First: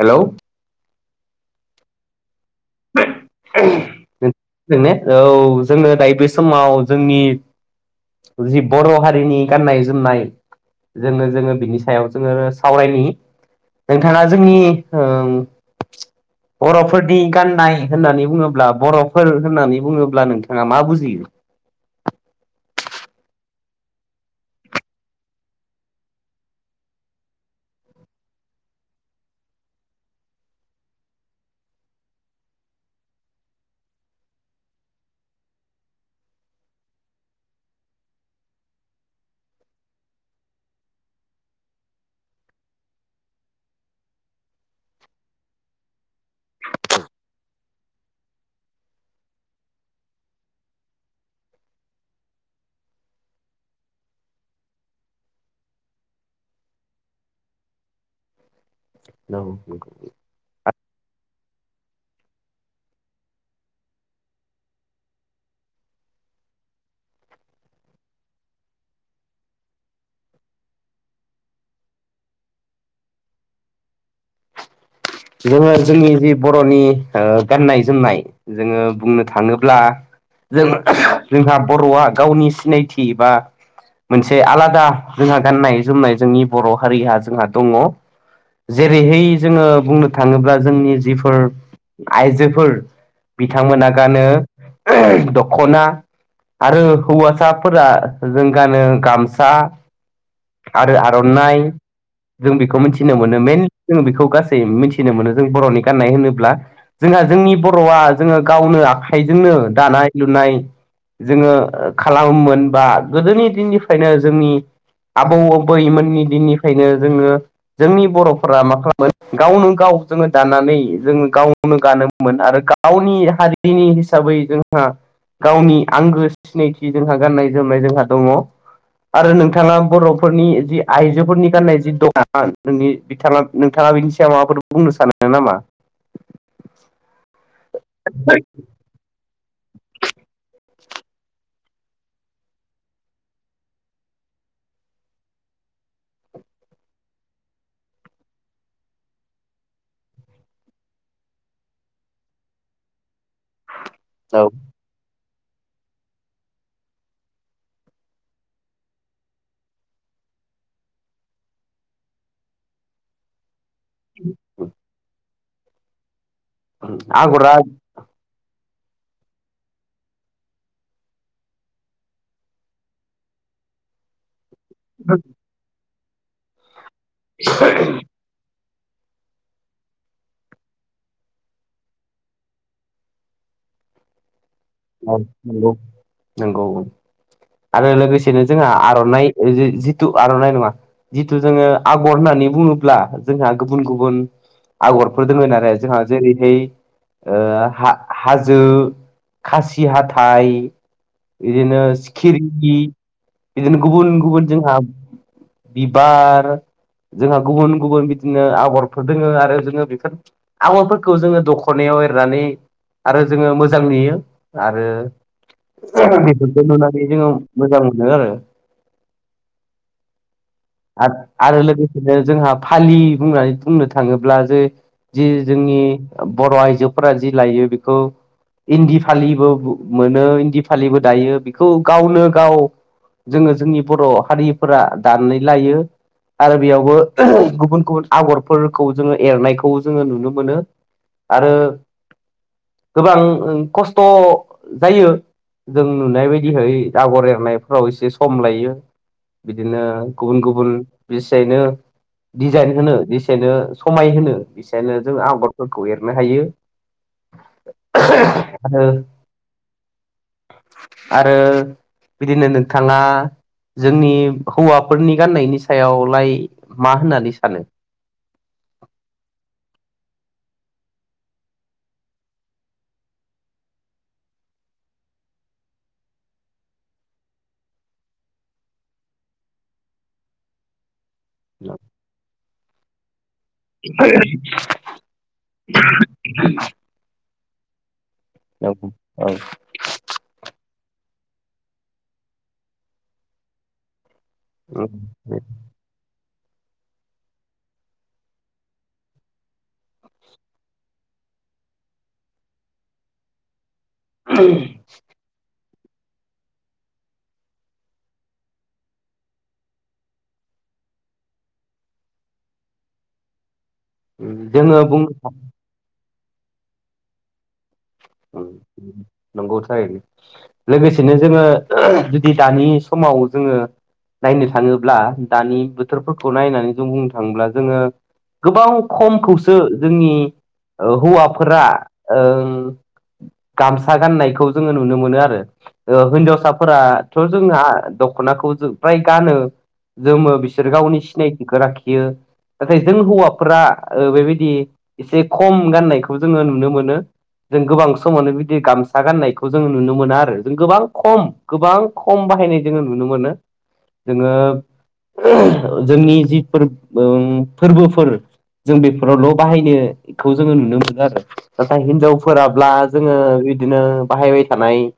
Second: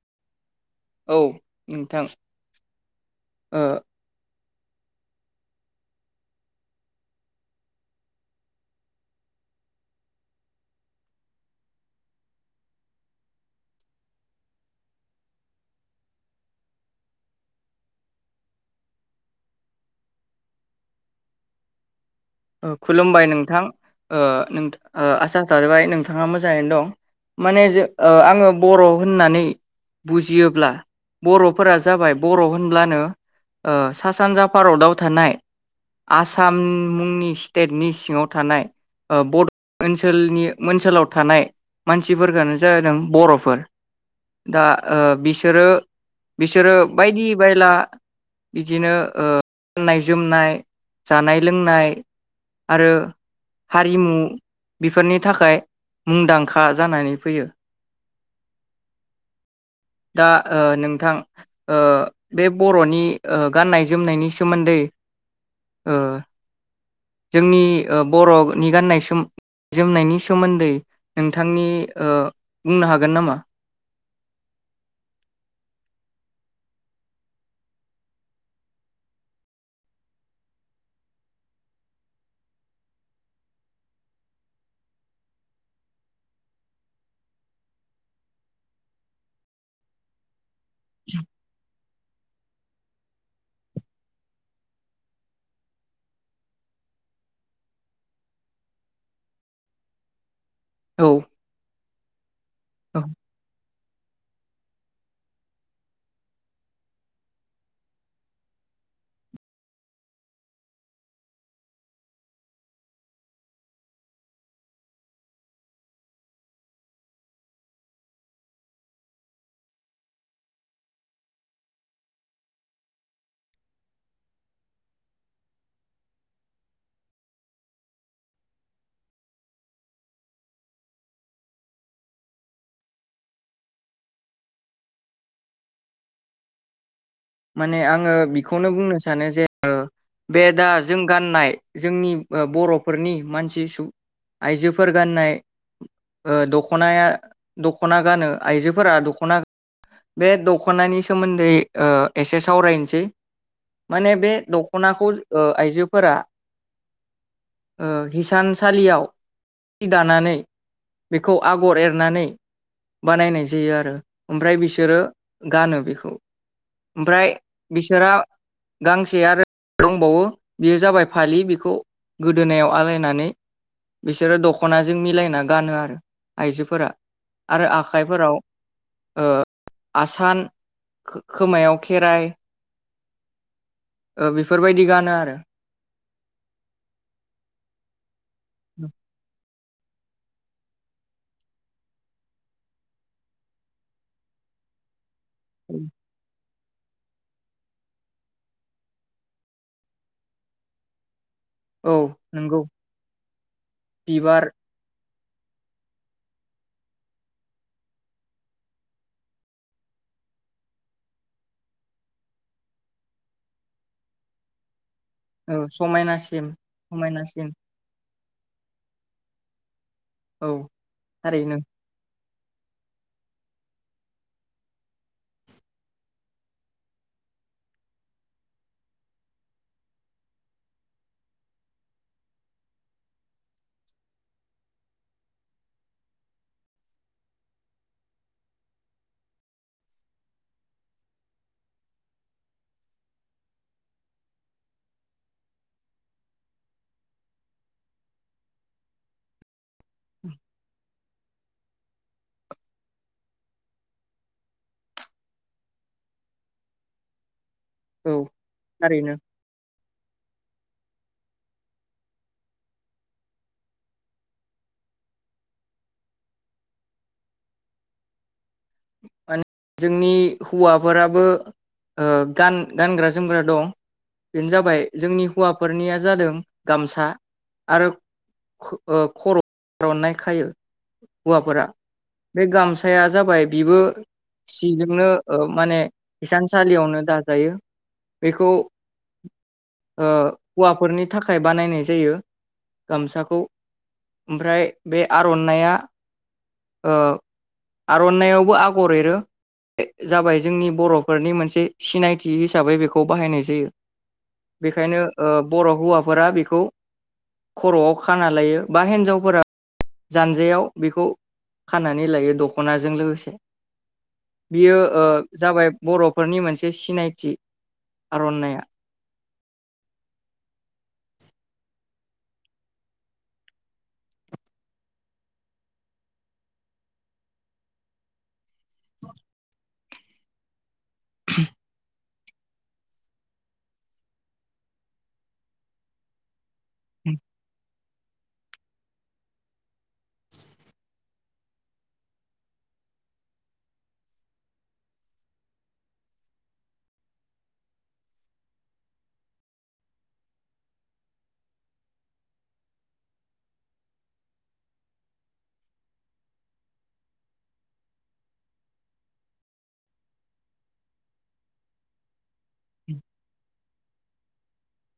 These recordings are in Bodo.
हेल' औ नोंथां ओ [inaudible] औ जोङो दायो बे समाव जोंनि जि बर' हारिनि गाननाय-जोमनाय जोङो जोङो बिनि सायाव जोङो सावरायनि। नोंथाङा जोंनि ओ बरफोरनि गान नाय होननानै बुङोब्ला बर'फोर होननानै बुङोब्ला नोंथाङा मा बुजियो ओ खुलुमबाय नोंथां ओ नोंथां ओ आसा थाबाय नोंथाङा मोजाङैनो दं माने जो ओ आङो बर' होननानै बुजियोब्ला बरफोरा जाबाय बर' होनब्लानो ओ सा सानजा भारताव थानाय आसाम मुंनि स्तेतनि सिङाव थानाय ओ बर' ओनसोलनि ओनसोलाव थानाय मानसिफोरखौनो जादों बर'फोर दा ओ बिसोरो बिसोरो बायदि बायला बिदिनो ओ गाननाय-जोमनाय जानाय लों नाय आरो हारिमु बेफोरनि थाखाय मुंदांखा जानानै फैयो। औ दा ओ नोंथां ओ बे बर'नि ओ गाननाय जोमनायनि सोमोन्दै ओ जोंनि ओ बर'नि गाननाय जोमनायनि सोमोन्दै नोंथांनि ओ बुंनो हागोन नामा? जोङो जोंनि जि बर'नि ओ गाननाय-जोमनाय जोङो बुंनो थाङोब्ला जों जोंहा बर'आ गावनि सिनायथि बा मोनसे आलादा जोंहा गाननाय-जोमनाय जोंनि बर' हारिहा जोंहा दङ। जेरैहाय जोङो बुंनो थाङोब्ला जोंनि जिफोर आइजोफोर बिथांमोना गानो दखना आरो हौवासाफोरा जों गानो गामसा आरो औ आरननाय जों बेखौ औ मिथिनो मोनो मेन जोंङो बेखौ गासै मिथि थिनो मोनो जों बर'नि गाननाय होनोब्ला जोंहा जोंनि बर'आ जोङो गावनो आखाइजोंनो दानाय लुनाय जोङो खालामो मोन बा गोदोनि दिननिफ्रायनो जोंनि आबौ-आबैमोननि दिननिफ्रायनो जोङो जोंनि बर'फोरा मा खालामोमोन गावनो गाव जोङो दानानै जोङो गावनो गानोमोन आरो गावनि हारिनि हिसाबै जोंहा गावनि आंगो सिनायथि जोंहा गाननाय जोमनाय जोंहा दङ आरो नोंथाङा बरफोरनि जि आइजोफोरनि गाननाय जि दङ। नोंनि बिथाङा नोंथाङा बिनि सायाव माबाफोर बुंनो सानो नामा माने आङो बिखौनो बुंनो सानो जे ओ बे दा जों गाननाय जोंनि ओ बर'फोरनि मानसि सुबुं आइजोफोर गाननाय ओ दखनाया दखना गानो आइजोफोरा दखना गान बे दखनानि सोमोन्दै ओ एसे सावरायनोसै माने बे औ दखनाखौ ओ आइजोफोरा ओ हिसानसालियाव जि दानानै बेखौ आगर एरनानै बानायनाय जायो आरो ओमफ्राय बिसोरो गानो बेखौ ओमफ्राय आगरा बिसोरा गांसे आरो दंबावो बियो जाबाय फालि बिखौ गोदोनायाव आलायनानै बिसोरो द ख'नाजों मिलायना गानो आरो आइजोफोरा। आरो आखाइफोराव ओ आसान खो-खोमायाव खेराय ओ गानो औ आरो नोंगौ नोंगौ ओं। आरो लोगोसेनो जोंहा आर'नाइ ओ जे जिथु आर'नाइ नङा जिथु जोङो आग'र होन्नानै बुङोब्ला जोंहा गुबुन गुबुन आग'र फोर दोंमोन आरो जोंहा। जेरैहाय ओ हा-हाजो, खासि हाथाइ, औ इदिनो सिखिरि नंगौ बिदिनो गुबुन बिबार गुबुन जोंहा बिबार जोंहा गुबुन गुबुन बिदिनो आग'रफोर दोङो आरो जोङो बेफोर आग'रफोरखौ जोङो दख'नायाव एरनानै आरो जोङो मोजां नुयो। आरो औ समायनासिम बेफोरखौ नुनानै जोङो समायनासिम मोजां मोनो आरो। औ [inaudible] आरो आरो थारैनो लोगोसेनो जोंहा फालि बुंनानै बुंनो थाङोब्ला जो जि जोंनि बर' आइजोफोरा जि लायो बेखौ इन्दि फालिबो मोनो इन्दि फालिबो दायो बेखौ गावनो गाव जोङो जोंनि बर' हारिफोरा दानानै लायो। आरो बेयावबो गुबुन गुबुन आग'रफोरखौ जोङो एरनायखौ जोङो नुनो मोनो। आरो गोबां खस्थ' जायो जों नुनाय बायदिहै आग'र एरनायफ्राव एसे सम लायो। बिदिनो गुबुन गुबुन बेसेनो डिजाइन होनो जेसेनो समाय होनो एसेनो जों आग'रफोरखौ एरनो हायो। औ [inaudible] थारैनो। आरो बिदिनो नोंथाङा जोंनि हौवाफोरनि गान्नायनि सायावलाय मा होन्नानै सानो? माने जोंनि हौवाफोराबो ओ गान-गानग्रा जोमग्रा दं। बेनो जाबाय जोंनि हौवाफोरनिया जादों गामसा आरो ख ओ खर' आर'नाइ खायो हुवाफोरा। बे गामसाया जाबाय बेबो सिजोंनो ओ माने हिसानसालियावनो दाजायो। बेखौ ओ हुवाफोरनि थाखाय बानायनाय जायो गामसाखौ। ओमफ्राय बे आर'नाइया ओ आरननाइयावबो आ गर एरो ए जाबाय जोंनि बर'फोरनि मोनसे सिनायथि हिसाबै बेखौ बाहायनाय जायो। बेखायनो ओ बर' हौवाफोरा बेखौ खर'आव खाना लायो बा हिन्जावफोरा जानजाइयाव बेखौ खानानै लायो दखनाजों लोगोसे। जोङो बियो ओ बुंनो जाबाय बरफ फोरनि मोनसे सिनायथि। ओम आर'नाइया नंगौ थारैनो लोगोसेनो जोङो जुदि दानि समाव जोङो नायनो थाङोब्ला दानि बोथोरफोरखौ नायनानै जों बुंनो थाङोब्ला जोङो गोबां खमखौसो जोंनि ओ हौवाफोरा ओं गामसा गाननायखौ जोङो नुनो मोनो आरो होनजावसा फोराथ‌' जोंहा दखनाखौ जो फ्राय गानो जोमो बिसोर गावनि सिनायथिखौ लाखियो नाथाय जों हौवाफोरा बेबायदि एसे खम गाननायखौ जोङो नुनो मोनो जों गोबां समावनो बिदि गामसा गाननायखौ जों नुनो मोना आरो गोबां खम गोबां खम बाहायनाय जों नुनो मोनो जोंनि जि फोरबोफोर जों बेफोरावल' बाहायनायखौ जोङो नुनो मोनो आरो नाथाय हिनजावफोराब्ला जोङो बिदिनो बाहायबाय थानाय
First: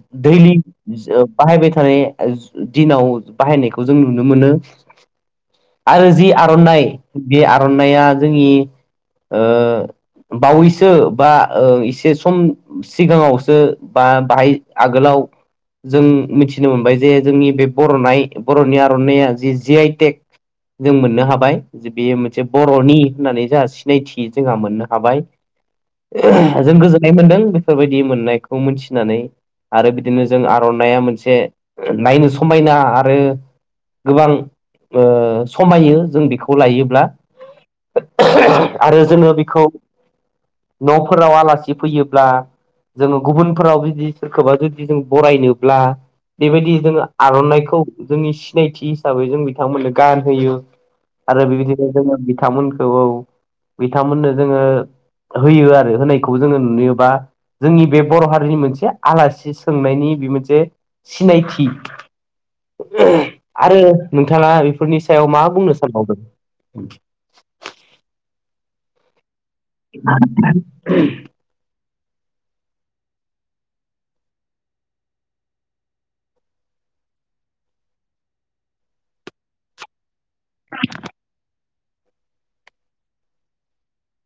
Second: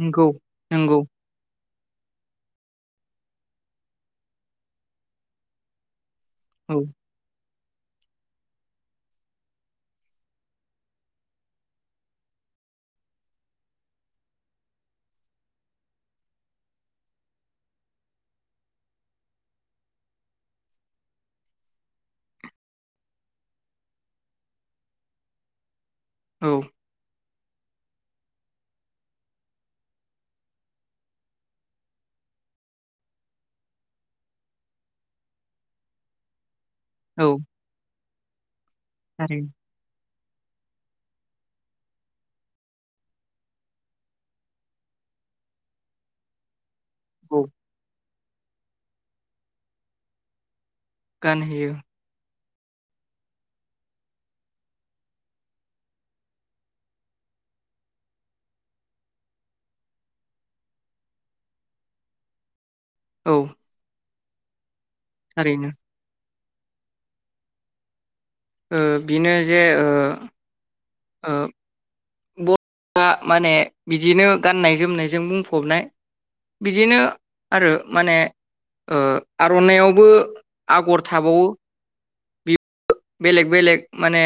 नंगौ दैलि नंगौ बाहायबाय थानाय दिनाव बाहायनायखौ जों नुनो मोनो आरो जि औ आर'नाइ बे आर'नाइया ओ जोंनि बावैस सो बा एसे सम सिगाङावसो बा बाहाय आगोलाव जों मिथिनो मोनबाय जे जोंनि बे बरनाय-बर'नि आर'नाइया जि जि आइ टेक जों मोननो हाबाय जे बेयो मोनसे बर'नि होननानै जोंहा सिनायथि जोंहा मोननो हाबाय। औ जों गोजोननाय मोन्दों बेफोरबायदि मोननायखौ मोनथिनानै आरो बिदिनो जों आर'नाइया मोनसे नायनो समायना आरो गोबां समायो जों बेखौ खौ लायोब्ला औ आरो जोङो थारैनो बेखौ न'फोराव आलासि फैयोब्ला जोङो गुबुनफोराव जुदि सोरखौबा जुदि जों बरायनोब्ला बेबायदि जोङो औ आर'नाइखौ जोंनि सिनायथि हिसाबै जों बिथांमोननो गानहोयो। आरो गानहैयो बिबायदिनो जोङो बिथांमोनखौ औ बिथांमोननो जोङो होयो आरो होनायखौ जोङो नुयोबा जोंनि बे बर' हारिनि मोनसे आलासि सोंनायनि बे मोनसे सिनायथि। औ आरो नोंथाङा फोरनि सायाव मा थारैनो बुंनो सानबावदों? [inaudible] ओ बेनो जे ओ [unintelligible] दा माने बिदिनो गाननाय जोमनायजों बुंफबनाय बिदिनो आरो माने ओ आर'नाइ आवबो आगर थाबावो। बे बेलेग बेलेग माने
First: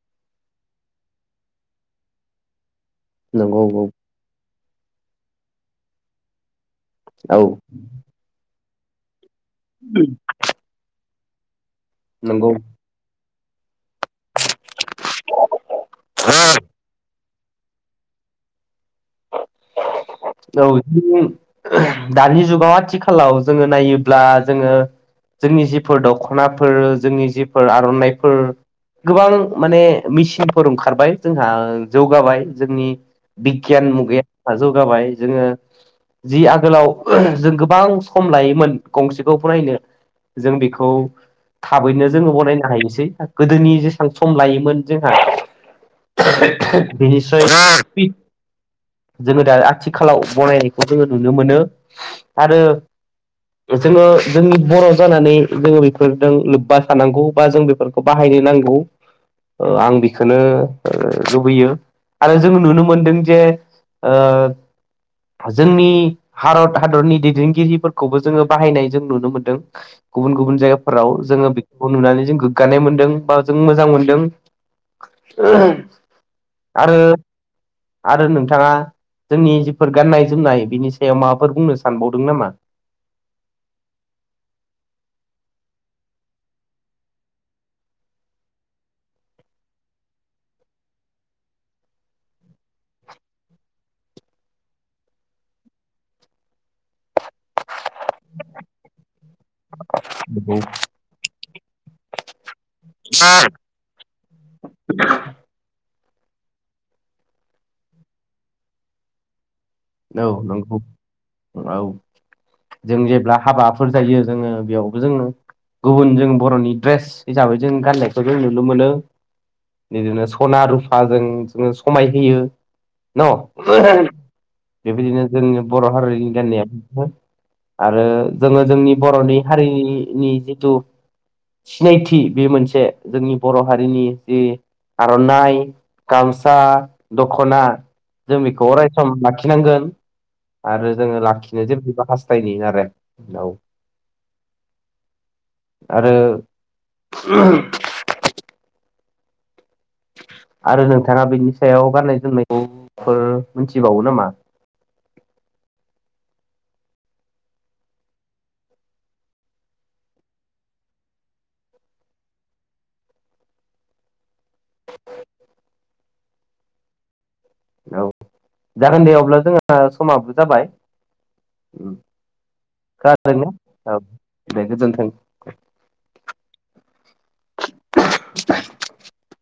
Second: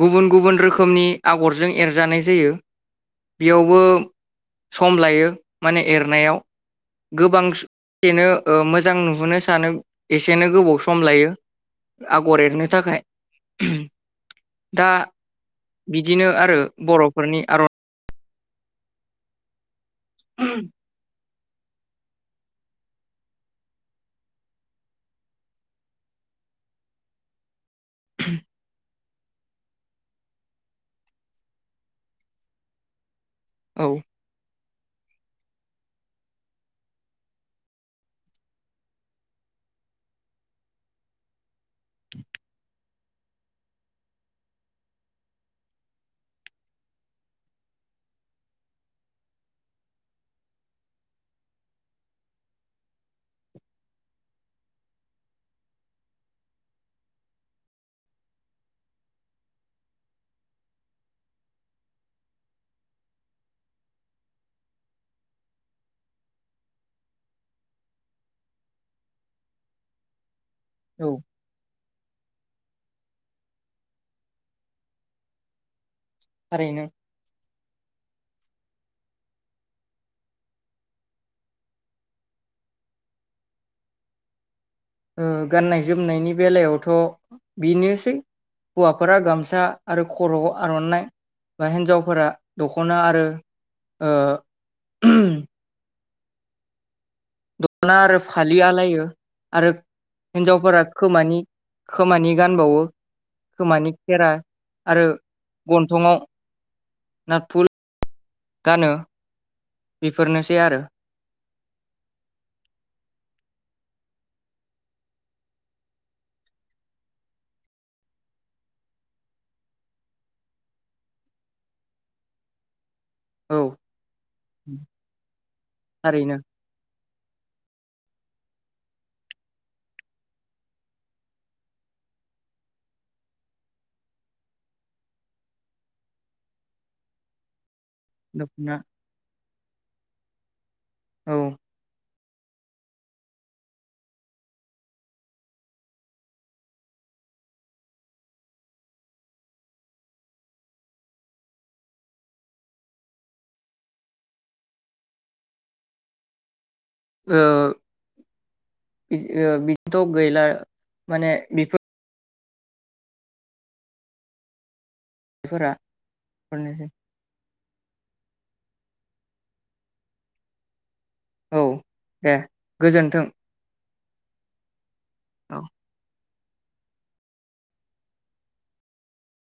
गुबुन गुबुन रोखोमनि आगरजों एरजानाय जायो। नंगौ बेयावबो औ सम लायो माने एरनायाव औ गोबां सेनो ओ मोजां नुहोनो सानो एसेनो गोबाव सम लायो। आगर नंगौ औ एरनो थाखाय ओम दा बिदिनो आरो बरफ नि आगर [inaudible] औ दानि जुगाव आथिखालाव जोङो नायोब्ला जोङो जोंनि जिफोर दखनाफोर जोंनि जिफोर आर'नाइफोर गोबां माने मेचिनफोर ओंखारबाय जोंहा जौगाबाय जोंनि बि औ गियान मुगाया जौ गाबाय जोङो जि आगोलाव जों गोबां सम लायोमोन गंसेखौ बनायनो जों बेखौ थाबैनो जोङो बनायनो हायोसै। गोदोनि जेसेबां सम लायोमोन जोंहा बेनिसय जोङो दा आथिखालाव बनायनायखौ जोङो नुनो मोनो आरो जोङो जोंनि बर' जानानै जोङो बेफोरजों लोब्बा थानांगौ बा जों बेफोरखौ बाहायनो नांगौ ओ आं बेखौनो लुबैयो आरो जों नुनो मोनदों। दि ओ जोंनि भारत हादरनि दैदेनगिरिफोरखौबो जोङो बाहायनाय जों नुनो मोनदों गुबुन गुबुन औ जायगाफोराव जोङो बेखौ नुनानै जों गो गगानाय मोनदों बा जों मोजां मोनदों। थारैनो आरो आरो नोंथाङा जोंनि जिफोर गाननाय जोमनाय बिनि सायाव माबाफोर बुंनो सानबावदों नामा? ओ गाननाय जोमनायनि बेलायावथ बेनोसै हौवाफोरा गामसा आरो खर आव आरनाइ बा हिन्जावफोरा दखना आरो ओ दखना आरो फालि आलायो। आरो हिन्जावफोरा खोमानि खोमानि गानबावो खोमानि खेरा आरो गन थङाव नाथफुल गानो। औ बेफोरनोसै नंगौ आरो औ जों जेब्ला हाबाफोर जायो जोङो बेयावबो जोङो गुबुन जों बर'नि दड्रेस हिसाबै जों गाननायखौ जों नुनो मोनो बिदिनो सना रुफाजों जों समाय होयो। औ न बिदिनो जोंनि बर'हारिनि थारैनो गान्नायाबो आरो जोङो जोंनि बर'नि हारिनि जिथु सिनायथि बे मोनसे जोंनि बर' हारिनि जि आरनाइ गामसा दखना जों बेखौ दख'ना अराय सम लाखि नांगोन। आरो जोङो औ लाखिनो [unintelligible] बायदिनो आरो औ आरो आरो नोंथाङा बिनि सायाव गाननाय जोमनायफोर ओ मोनथिबावो नामा? ओ बिदि ओ बिदिथ गैला माने बेफोर [unintelligible] औ जागोन दे अब्ला जोंहा समाबो जाबाय। औ उम दे गोजोन्थों खोनादों ने औ। दे गोजोनथों। औ। [inaudible]